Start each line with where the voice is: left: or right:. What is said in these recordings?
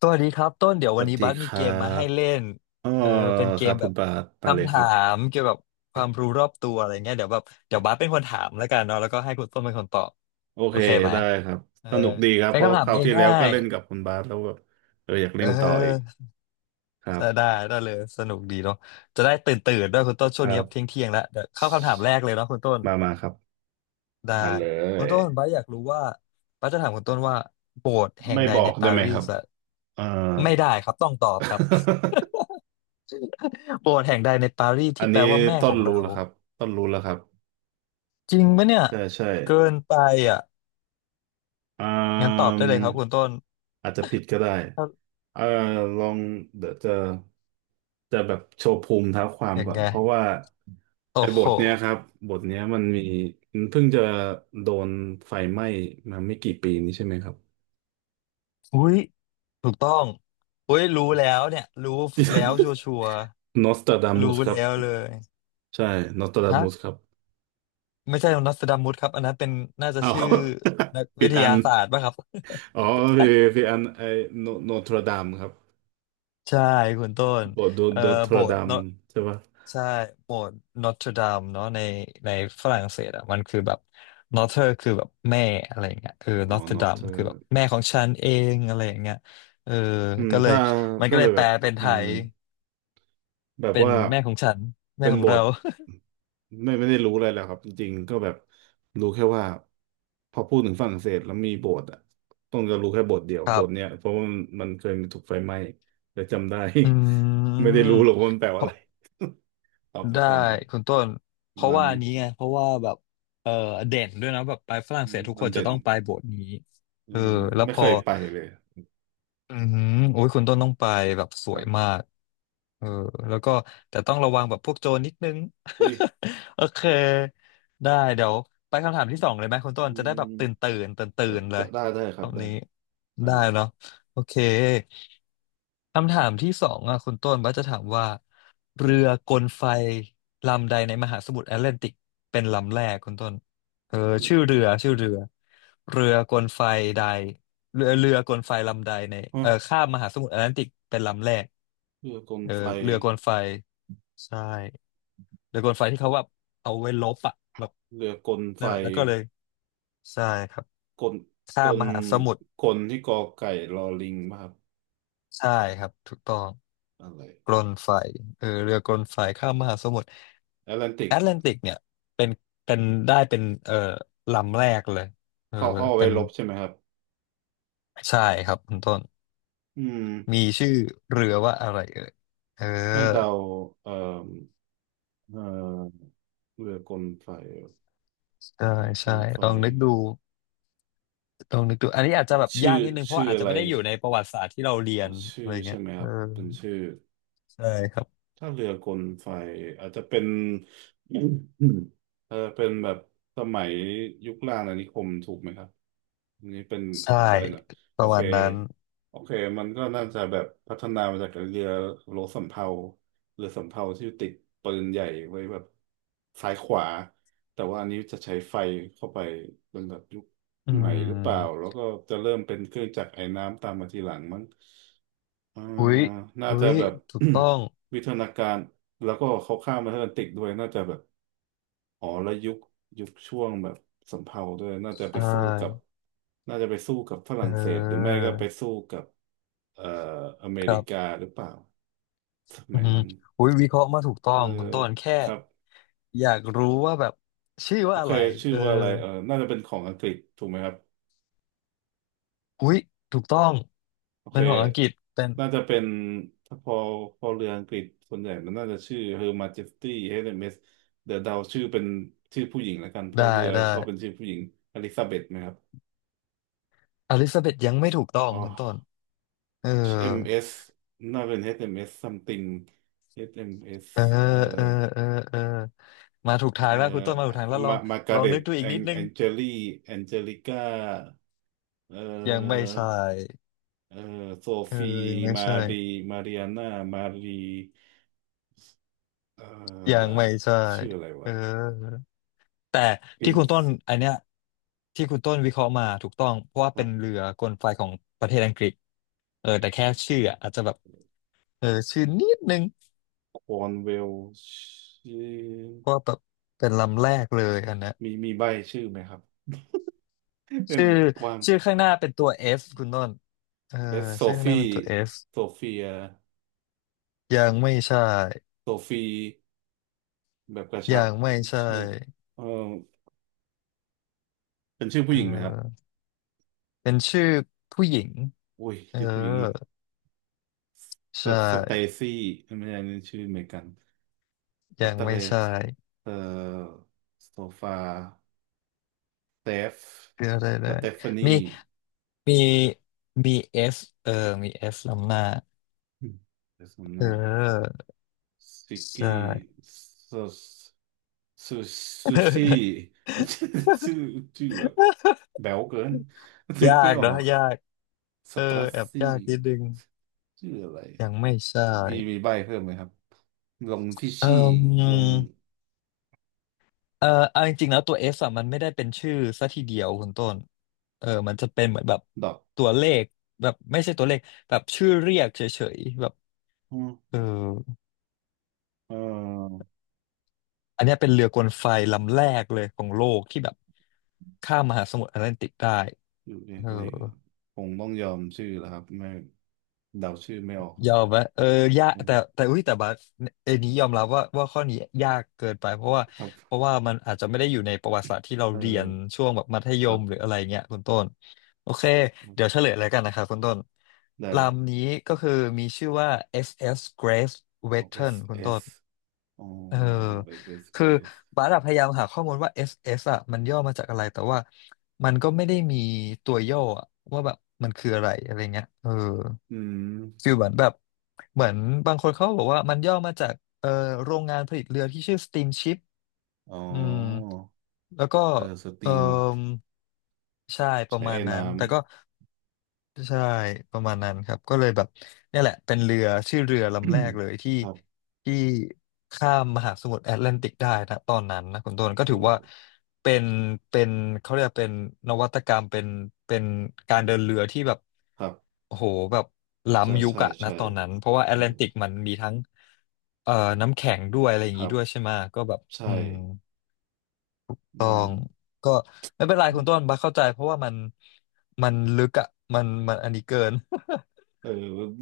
left: สวัสดีครับต้นเดี๋ยว
right: ส
left: วั
right: วั
left: น
right: ส
left: นี้
right: ดี
left: บัส
right: ค
left: มีเก
right: รั
left: มมาให้
right: บ
left: เล่น
right: เออ
left: เออเป็นเก
right: ครั
left: ม
right: บ
left: แบ
right: คุณ
left: บ
right: บาสไปเลย
left: คำ
right: ค
left: ถา
right: รับ
left: มเกี่ยวกับความรู้รอบตัวอะไรเงี้ยเดี๋ยวแบบเดี๋ยวบัสเป็นคนถามแล้วกันเนาะแล้วก็ให้คุณต้นเป็นคนตอบ
right: โอ
left: โอ
right: เค
left: เคไหม
right: ได้ครับ
left: เออ
right: สนุกดีครับ
left: เป็
right: เพ
left: น
right: ราะ
left: คำถา
right: ค
left: ม
right: ราวที่แล้
left: ง่า
right: วก็
left: ย
right: เล่นกับคุณบาสแล้วแบบเอออยาก
left: ๆเ
right: เล่นต่ออีก
left: ออ
right: ครั
left: ได้
right: บ
left: ได้เลยสนุกดีเนาะจะได้ตื่นตื่นด้วยคุณต้นช่
right: ค
left: วง
right: รั
left: นี้เที่ยง
right: บ
left: เที่ยงแล้วเดี๋ยวเข้าคำถามแรกเลยเนาะคุณต้น
right: มาครับ
left: ได้
right: มาเล
left: คุณ
right: ย
left: ต้นบัสอยากรู้ว่าบัสจะถามคุณต้นว่าโบสถ์แห่ง
right: ไม่
left: ใด
right: บอ
left: ใน
right: กได้
left: ปา
right: ไหม
left: รี
right: ครั
left: ส
right: บ
left: อะ
right: เออ
left: ไม่ได้ครับต้องตอบครับ โปรดแห่งใดในปารีส
right: อั
left: ที่
right: น
left: แปล
right: นี้
left: ว่าแม่
right: ต้
left: ข
right: น
left: อง
right: รู้
left: เรา
right: แล้วครับต้นรู้แล้วครับ
left: จริงปะเนี่ย
right: ใช่ใช่
left: เกินไปอ่ะ
right: อ่า
left: งั้นตอบ
right: ม
left: ได้เลยครับคุณต้น
right: อาจจะผิดก็ได้
left: ถ้า
right: เอ่อลองเดี๋ยวจะจะแบบโชว์ภูมิเท้าความ
left: อย่าง
right: ก่อน
left: ไง
right: เพราะว่า
left: โอ้
right: ไอ้บ
left: โห
right: ทเนี้ยครับ บทเนี้ยมันเพิ่งจะโดนไฟไหม้มาไม่กี่ปีนี้ใช่ไหมครับ
left: อุ้ยถูกต้องอุ้ยรู้แล้วเนี่ยรู้แล้วชัวชัว
right: นอสตราดามุส
left: รู้
right: ครับ
left: แล้วเลย
right: ใช่นอสตราดา
left: ฮะ
right: มุสครับ
left: ไม่ใช่นอสตราดามุสครับอันนั้นเป็นน่าจะ
right: อ้าว
left: ชื่อ นัก
right: ผิ
left: วิ
right: ด
left: ท
right: อั
left: ยา
right: น
left: ศาสตร์ป่ะครับ
right: อ๋อผิดอันไอ้โนโนทรดามครับ
left: ใช่คุณต้น
right: บท
left: เอ่อ
right: โดนท
left: โบ
right: ร
left: ส
right: ดา
left: ถ์
right: ม
left: เนอะ
right: ใช่ปะ
left: ใช่โบสถ์นอตเทอร์ดามเนาะในฝรั่งเศสอ่ะมันคือแบบนอเทอร์คือแบบแม่อะไรอย่างเงี้ยเออ
right: อ๋อ
left: นอตเทอ
right: น
left: ร์
right: อ
left: ดา
right: ท
left: มคือแบบแม่ของฉันเองอะไรอย่างเงี้ยเออ
right: อืม
left: ก็เลย
right: ถ้า
left: มัน
right: ก็
left: ก็เล
right: เล
left: ย
right: ย
left: แป
right: แบ
left: ล
right: บ
left: เป็นไท
right: อืม
left: ย
right: แบบ
left: เป็น
right: ว่า
left: แม่ของฉันแม่
right: เป็น
left: ของ
right: บ
left: เรา
right: ทไม่ได้รู้อะไรแล้วครับจริงๆก็แบบรู้แค่ว่าพอพูดถึงฝรั่งเศสแล้วมีโบสถ์อ่ะต้องจะรู้แค่โบสถ์เดียว
left: ค
right: โบ
left: รั
right: สถ์เนี้ย
left: บ
right: เพราะว่ามันเคยมีถูกไฟไหม้แต่จำได้
left: อื
right: ไม่ได้
left: ม
right: รู้หรอกว่ามันแปล
left: เพ
right: ว่าอะ
left: ราะ
right: ไรตอบไป
left: ได้
right: ก่อน
left: คุณต้น
right: ป
left: เพ
right: ระ
left: ราะ
right: มาณ
left: ว่าอั
right: นี้
left: นนี้ไงเพราะว่าแบบเออเด่นด้วยนะแบบไปฝรั่ง
right: อื
left: เศ
right: ม
left: สทุก
right: มั
left: ค
right: น
left: นจะ
right: เด่น
left: ต้องไปโบสถ์นี้
right: อื
left: เออ
right: ม
left: แล้ว
right: ไม่
left: พ
right: เค
left: อ
right: ยไปเลย
left: อืมโอ้ยคุณต้นต้องไปแบบส
right: ค
left: ว
right: รั
left: ย
right: บ
left: มากเออแล้วก็แต่ต้องระวังแบบพวกโจรนิดนึง
right: อุ้ย
left: โอเคได้เดี๋ยวไปคำถามที่สองเลยไหมคุณต้
right: อื
left: นจะได้แบบ
right: ม
left: ตื่นตื่นตื่นตื่นๆเล
right: จะ
left: ย
right: ได้ค
left: ร
right: รั
left: อ
right: บ
left: บ
right: ได้
left: นี้
right: ครับ
left: ได้
right: มา
left: เนาะโอเคคำถามที่สองอ่ะคุณต้นว่าจะถามว่าเรื
right: จะ
left: อกลไฟลำใดในมหาสมุทรแอตแลนติกเป็นลำแรกคุณต้นเออชื่อเรือเรือกลไฟใด เรือกลไฟลำใดใน
right: อ๋อ
left: เอ่อข้ามมหาสมุทรแอตแลนติกเป็นลำแรก
right: เรือกล
left: เออ
right: ไฟ
left: เรือกลไฟใช่เรือกลไฟที่เขาว่าเอาไว้ลบอะแบบ
right: เรือกลไฟ
left: นั่นแหละแล้วก็เลยใช่ครับ
right: กลก
left: ข้าม
right: ล
left: มหาสมุทร
right: กลที่กอไก่รอลิงป่ะครับ
left: ใช่ครับถูกต้อง
right: อะไร
left: กลไฟเออเรือกลไฟข้ามมหาสมุทร
right: แอตแลนติ
left: แอ
right: ก
left: ตแลนติกเนี่ยเป็นเป็นได้เป็นเออลำแรกเลยเออ
right: ข้อ
left: เป็
right: ไว้
left: น
right: ลบใช่ไหมครับ
left: ใช่ครับคุณต้น
right: อืม
left: มีชื่อเรือว่าอะไรเอ่ยเออ
right: ให้เดาเอ่อเอ่อเรือกลไฟ
left: ใช่
right: เรือก
left: ใช่
right: ลไฟ
left: ลองนึกดู ลองนึกดูอันนี้อาจจะแบบ
right: ชื่
left: ยา
right: อ
left: กนิดนึงเพราะ
right: ชื่อ
left: ว่าอาจ
right: อะ
left: จะ
right: ไร
left: ไม่ได้อยู่ในประวัติศาสตร์ที่เราเรีย
right: อ๋อ
left: น
right: ชื่
left: อะ
right: อ
left: ไร
right: ใช่
left: เงี้ย
right: ไหมค
left: เอ
right: รั
left: อ
right: บเป็นชื่อ
left: ใช่ครับ
right: ถ้าเรือกลไฟอาจจะเป็นอืมอืมเออเป็นแบบสมัยยุคล่างอาณานิคมถูกไหมครับอันนี้เป็นข
left: ใช่
right: อใบหน่อย
left: ป
right: โอ
left: ระ
right: เค
left: มาณนั้น
right: โอเคมันก็น่าจะแบบพัฒนามาจากเรือโลสำเภาเรือสำเภาที่ติดปืนใหญ่ไว้แบบซ้ายขวาแต่ว่าอันนี้จะใช้ไฟเข้าไปเป็นแบบยุค
left: อื
right: ใหม่หรือเปล่าแล้
left: ม
right: วก็จะเริ่มเป็นเครื่องจักรไอ้น้ำตามมาทีหลังมั้ง อ่า
left: อุ้ย
right: น่า
left: อุ้
right: จะ
left: ย
right: แบบ
left: ถูกต้อง
right: วิทยนาการแล้วก็เขาข้ามมาทางแอตแลนติกด้วยน่าจะแบบอ๋อแล้วยุคช่วงแบบสำเภาด้วยน่าจะไป
left: ใช่
right: สู้กับน่าจะไปสู้กับฝ
left: เ
right: รั่งเศสหรือไม่
left: ออ
right: ก็ไปสู้กับเอ่ออเม
left: ค
right: ริ
left: รั
right: กา
left: บ
right: หรือเปล่าส
left: อื
right: มัย
left: ม
right: นั้น
left: อุ้ยวิเคราะห์มาถูกต้อ
right: เออ
left: งคุณต้นแค่
right: ครับ
left: อยากรู้ว่าแบบชื่อ
right: โอ
left: ว่าอะ
right: เค
left: ไร
right: ชื่
left: เอ
right: อ
left: อ
right: ว่าอะไรเออน่าจะเป็นของอังกฤษถูกไหมครับ
left: อุ้ยถูกต้อง
right: โอ
left: เป็
right: เค
left: นของอังกฤษเป็น
right: น่าจะเป็นถ้าพอพอเรืออังกฤษส่วนใหญ่มันน่าจะชื่อ Her Majesty HMS เอ็มเอสเดี๋ยวเดาชื่อเป็นชื่อผู้หญิงแล้วกันเพ
left: ได้
right: ราะเรือ
left: ได้
right: ชอบเป็นชื่อผู้หญิงอลิซาเบธไหมครับ
left: อลิซาเบธยังไม่ถูกต้อง
right: อ๋อ
left: คุณต้นเออ
right: HMS น่าเป็น HMS something HMS
left: เออ
right: อชเอ็มเอสอะไร
left: เออเออเออมาถูกทา
right: เอ่
left: งแล้วคุณต้นมาถูกทางแล้วลอง
right: มากา
left: ล
right: ร์
left: อง
right: เร็
left: นึ
right: ต
left: กดูอีกนิดนึ
right: แอ
left: ง
right: งเจลี่แองเจลิก้าเอ่อ
left: ยังไม่ใช่
right: เอ่อโซ
left: เออ
right: ฟี
left: ยังไม่
right: มา
left: ใช่
right: รีมาริอาน่ามารีเอ่อ
left: ยังไม่ใช่
right: ชื่ออะไร
left: เอ
right: วะ
left: อแต่
right: p ิ
left: ที่
right: น
left: คุณต้น
right: ซ์
left: อันเนี้ยที่คุณต้นวิเคราะห์มาถูกต้องเพราะว่า
right: ค
left: เป็
right: รั
left: น
right: บ
left: เรือกลไฟของประเทศอังกฤษเออแต่แค่ชื่ออะอาจจะแบบเออชื่อนิดนึง
right: ควอนเวลชื่อ
left: เพราะว่าแบบเป็นลำแรกเลยอันเนี้ย
right: มีใบชื่อไหมครับ เป็น
left: ชื่อ
right: วาม
left: ชื่อข้างหน้าเป็นตัว F คุณต้นเออ
right: เอสโซ
left: ชื่อข้างห
right: ฟี
left: น้าเป็นตัว F
right: โซเฟีย
left: ยังไม่ใช่
right: โซฟีแบบกระชั
left: ยั
right: บ
left: งไม่ใช่
right: ใช่เออเป็นชื่อผู้
left: เอ
right: หญิงไหมครับ
left: อเป็นชื่อผู้หญิง
right: อุ้ย
left: เออ
right: ชื่อผู้หญิงอีก
left: ใช่
right: เตซี่ไม่ใช่นี่ชื่ออเมริกันส
left: ยัง
right: เตเล
left: ไม่
right: ส
left: ใช่
right: เอ่อโซฟาเตฟ
left: คืออะไร
right: ส
left: นะ
right: เตฟา
left: มี
right: นี
left: มีมีเอสเออมีเอสลำหน้า
right: อืมเดี๋ย่สมห
left: เ
right: น้า
left: ออ
right: ซิก
left: ใ
right: กี้
left: ช่
right: ส ซูซูซี่มันชื่อชื่อชื่อแบบแบ๊วเกิน นึ ก
left: ยา
right: ไม่
left: ก
right: อ
left: เน
right: อ
left: อะ
right: ก
left: ยาก
right: ส
left: เออ
right: ตรัส
left: แอบยา
right: ซี่
left: กนิดนึง
right: ชื่ออะไร
left: ยังไม่ใช่
right: มีใบเพิ่มไหมครับลงที่
left: เอ
right: ชี่ล
left: อ
right: ง
left: เออเอาจริงๆแล้วตัวเออะมันไม่ได้เป็นชื่อซะทีเดียวคุณต้นเออมันจะเป็นเหมือนแบบ
right: ดอก
left: ตัวเลขแบบไม่ใช่ตัวเลขแบบชื่อเรียกเฉยๆแบบ
right: อม
left: เออ
right: เออ
left: อันเนี้ยเป็นเรือกลไฟลำแรกเลยของโลกที่แบบข้ามมหาสมุทรแอตแลนติกได้
right: อยู่เรีย
left: เอ
right: กเลยก็
left: อ
right: คงต้องยอมชื่อแล้วครับไม่เดาชื่อไม่ออก
left: ย
right: แล้ว
left: อมไหมเออยาก
right: อืม
left: แต่อุ้ยแต่บัสเอนี้ยอมรับว่าข้อนี้ยากเกินไปเพราะว่า
right: ครั
left: เพราะ
right: บ
left: ว่ามันอาจจะไม่ได้อยู่ในประวัติศาสตร์ที่เรา
right: เอ
left: เรียน
right: อ
left: ช่วงแบบมัธย
right: ครั
left: มหรือ
right: บ
left: อะไรเงี้ยคุณต้น โอเค
right: ครั
left: เดี๋ยวเฉ
right: บ
left: ลยแล้วกันนะครับคุณต้น
right: ได้เลยครั
left: ลำ
right: บ
left: นี้ก็คือมีชื่อว่า SS Grace
right: อ๋อเอส
left: Wheaton คุณ
right: เอ
left: ต้
right: ส
left: น
right: อ๋อ
left: เออ
right: เอสเอส
left: คือ
right: Grace
left: บาร์ดพยายามหาข้อมูลว่า SS อสเอสอ่ะมันย่อมาจากอะไรแต่ว่ามันก็ไม่ได้มีตัวย่ออะว่าแบบมันคืออะไรอะไรเงี้ยเออ
right: อืม
left: ฟีลเหมือนแบบเหมือนบางคนเขาบอกว่ามันย่อมาจากเออโรงงานผลิตเรือที่ชื่อ Steamship
right: อ๋อ
left: อืมแล้วก็
right: เออสต
left: เอ
right: รี
left: อ
right: ม
left: ใช่ประ
right: ใช้
left: มา
right: ไอ้
left: ณ นั้
right: น้
left: นแต่ก็ ใช่ประมาณนั้นครับก็เลยแบบเนี่ยแหละเป็นเรือชื่อเรือลำแรก
right: ำ
left: เลยที่
right: ครับ
left: ที่ข้ามมหาสมุทรแอตแลนติกได้นะตอนนั้นนะคุณต้นก็
right: เอ
left: ถือว่า
right: อ
left: เป็นเป็นเขาเรียกว่าเป็นนวัตกรรมเป็นการเดินเรือที่แบบ
right: ครับ
left: โอ้โหแบบล้ำยุคอะนะ
right: ใช่
left: ตอนนั้นเพราะว่าแอ
right: เอ
left: ต
right: อ
left: แลนติกมันมีทั้งเอ่อน้ำแข็งด้วยอะไรอย่า
right: ค
left: งนี้
right: รั
left: ด้วยใช่
right: บ
left: ไหมะก็แบบ
right: ใช่
left: อืม
right: อื
left: ตอ
right: ม
left: งก็ไม่เป็นไรคุณต้นบัสเข้าใจเพราะว่ามันลึกอ่ะมันอันนี้เกิน
right: เอ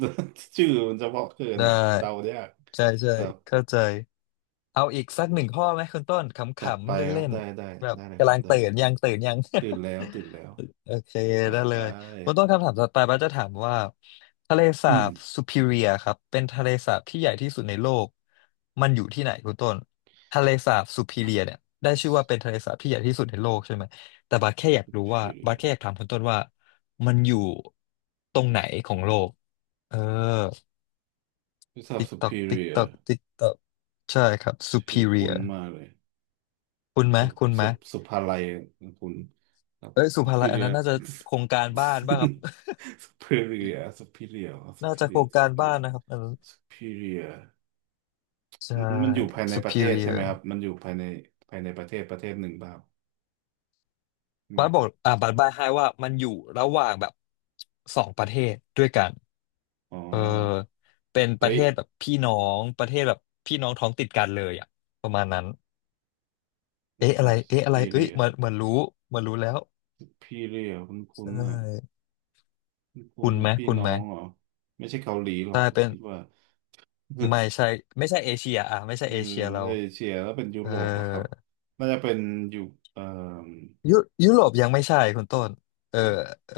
right: อ ชื่อมันเฉพาะเกิน
left: ได้
right: อ่ะเดายาก
left: ใช่ใช่
right: ครับ
left: เข้าใจเอาอีกสักหนึ่งข้อไหมคุณต้นข
right: จัด
left: ำ
right: ไป
left: ๆ
right: ครั
left: เล่
right: บ
left: นๆแบบ
right: ได้เลยค
left: กำ
right: รั
left: ลั
right: บ
left: ง
right: ได้
left: ตื่
right: เลย
left: นยังตื่นยัง
right: ตื่นแล้วตื่นแล้ว
left: โอเคได้
right: ไป
left: เลยคุณต้นคำถามต่อไปบ้าสจะถามว่าทะเลสา
right: อืม
left: บซูพิเรียครับเป็นทะเลสาบที่ใหญ่ที่สุดในโลกมันอยู่ที่ไหนคุณต้นทะเลสาบซูพิเรียเนี่ยได้ชื่อว่าเป็นทะเลสาบที่ใหญ่ที่สุดในโลกใช่ไหมแต่บ้าสแค่อยากรู้ว่าบ้าส
right: superior
left: แค่อยากถามคุณต้นว่ามันอยู่ตรงไหนของโลกเออ
right: ที่สั
left: ติ๊กตอกติ๊กต
right: superior
left: อกติ๊กตอกใช่ครับ
right: ช
left: ซู
right: ื่
left: พิ
right: อ
left: เรีย
right: คุ้นมากเลย
left: คุณไหม
right: สุ
left: คุณไหม
right: สุสุภาลัยคุณครับ
left: เอ้ยสุภาลัยอันนั้
right: superior
left: นน่าจะโครงการบ้าน บ้างครับ
right: superior superior อ๋อ
left: น่าจะโคร
right: superior
left: งการบ้า
right: superior
left: นนะครับ
right: superior
left: ใช่
right: มันอยู่ภายในประเทศใช่ไหม
left: superior
right: ครับมันอยู่ภายในประเทศหนึ่งเปล่าใช่ไหม
left: บัสบอกอ่าบัสบายให้ว่ามันอยู่ระหว่างแบบสองประเทศด้วยกัน
right: อ๋อ
left: เออเป็นประ
right: เฮ้
left: เท
right: ย
left: ศแบบพี่น้องประเทศแบบพี่น้องท้องติดกันเลยอ่ะประมาณนั้นเอ๊ะ
right: what's
left: อะไร
right: up
left: เอ๊ะอะไรเอ้ยเหมือ
right: superior
left: นเหมือนรู้เหมือนรู้แล้ว
right: superior
left: ใช
right: ณน่ะ
left: ่
right: คุณคุณ
left: คุณไห
right: น่ะ
left: ม
right: พี่
left: คุณ
right: น้อ
left: ไหม
right: งเหรอไม่ใช่เกาหลีหรอ
left: ใช่
right: ก
left: เป็น
right: คิดว่า
left: ไม่ ใช่ไม่ใช่เอเชียอ่ะไม่ใช่
right: เออ
left: เอเชียเรา
right: เอเชียแล้วเป็นยุ
left: เออ
right: โรปอะครับน่าจะเป็นอยู่เอ่
left: ยุยุโรปยังไม่ใช่คุณต้นเออ
right: อ
left: เออ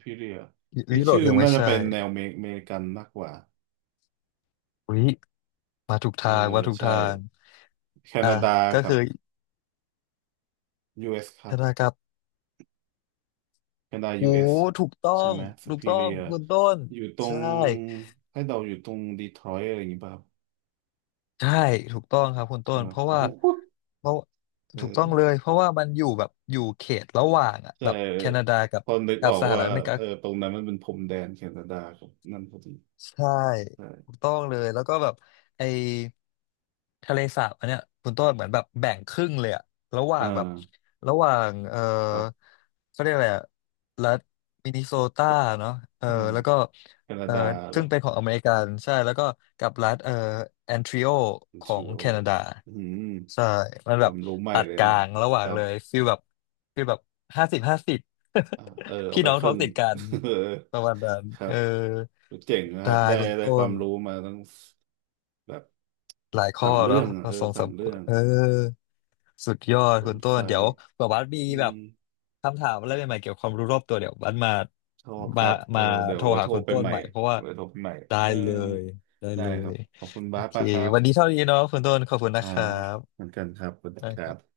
right: พี่เรียนี่
left: ยุโร
right: ชื่
left: ป
right: อ
left: ยั
right: มั
left: ง
right: น
left: ไม่
right: น่าจะ
left: ใช่
right: เป็นแนวเมริกันมากกว่า
left: อุ้ยมาถูก
right: เอ
left: ทา
right: อ
left: งมาถูก
right: ใช่
left: ทาง
right: แค
left: อ่า
right: นาดา
left: ก็
right: กับ
left: คือ
right: US ครั
left: ธ
right: บ
left: นาครับ
right: แคนาดา
left: โอ้
right: US
left: ถูกต้อ
right: ใช่
left: ง
right: ไหมส
left: ถูก
right: ปี
left: ต้อ
right: เรี
left: ง
right: ย
left: คุณต้น
right: อยู่ตร
left: ใช่
right: งให้เดาอยู่ตรงดีทรอยต์อะไรอย่างงี้ป่ะครับ
left: ใช่ถูกต้องครับคุณต้
right: ใช่
left: น
right: ป่ะ
left: เพราะ
right: โอ้
left: ว่า
right: โห
left: เพราะ
right: เ
left: ถูกต้องเล
right: ออ
left: ยเพราะว่ามันอยู่แบบอยู่เขตระหว่างอ่ะ
right: ใช่
left: แบบแคนาดากับ
right: พอนึก
left: กั
right: อ
left: บ
right: อก
left: สห
right: ว่า
left: รัฐอเมริกา
right: เออตรงนั้นมันเป็นพรมแดนแคนาดากับนั่นพอดี
left: ใช่ถู
right: ใช่
left: กต้องเลยแล้วก็แบบไอทะเลสาบอันเนี้ยคุณต้นเหมือนแบบแบ่งครึ่งเลยอะระหว่า
right: อ่
left: งแบบ
right: า
left: ระหว่างเออ
right: ครับ
left: เขาเรียกอะไรอะรัฐมินนิโซตาเนาะเออ
right: อ่า
left: แล้วก็
right: แคนา
left: เออ
right: ดาเหร
left: ซึ่
right: อ
left: งเป็นของอเมริกันใช่แล้วก็กับรัฐเออแอนทริโอ
right: o n
left: ข
right: t
left: อง
right: อ
left: แค
right: r i
left: นาดา
right: อืม
left: ใช่มัน
right: ค
left: แบ
right: วา
left: บ
right: มรู้ใหม่
left: ตัด
right: เลย
left: กลา
right: เนี่ย
left: งระห
right: ค
left: ว่าง
right: รั
left: เล
right: บ
left: ยฟีลแบบฟีลแบบ50/50
right: อ่าเออ เอา
left: พี่
right: ไป
left: น้อง
right: ค
left: ท้
right: รึ่
left: อง
right: ง
left: ติดกัน
right: เออ
left: ประมาณนั้น
right: ครั
left: เออ
right: บเจ๋งนะค
left: ได้
right: รับได้
left: คุณ
right: ได้
left: ต้
right: ควา
left: น
right: มรู้มาทั้งแบบ
left: หลายข้
right: สา
left: อ
right: ม
left: แล้
right: เรื่
left: ว
right: องอะ
left: มา
right: เออ
left: ส่ง
right: สา
left: สา
right: ม
left: ม
right: เรื่อง
left: เออสุดยอด
right: ส
left: คุ
right: น
left: ณต้
right: ไฟ
left: นเดี๋ยวแบบว่ามี
right: อื
left: แบ
right: ม
left: บคำถามอะไรใหม่ๆเกี่ยวกับความรู้รอบตัวเดี๋ยวบัสมา
right: ชอบค
left: มา
right: รับเออ
left: มา
right: เดี๋ย
left: โท
right: ว
left: ร
right: ไว้
left: หา
right: โทร
left: คุณ
right: ไป
left: ต้น
right: ใหม่
left: ใหม่เพราะว่า
right: ไว้โทรไปใหม่
left: ได้
right: เออ
left: เลยได้
right: ได้
left: เล
right: ครั
left: ย
right: บขอบคุณ
left: โอ
right: บาส
left: เค
right: มากครั
left: วันนี้
right: บ
left: เท่านี้เนาะคุณต้นขอบคุณ
right: อ่า
left: นะครับ
right: เหมือนกันครับสวัสดี
left: ได้
right: ค
left: ค
right: รั
left: รับ
right: บ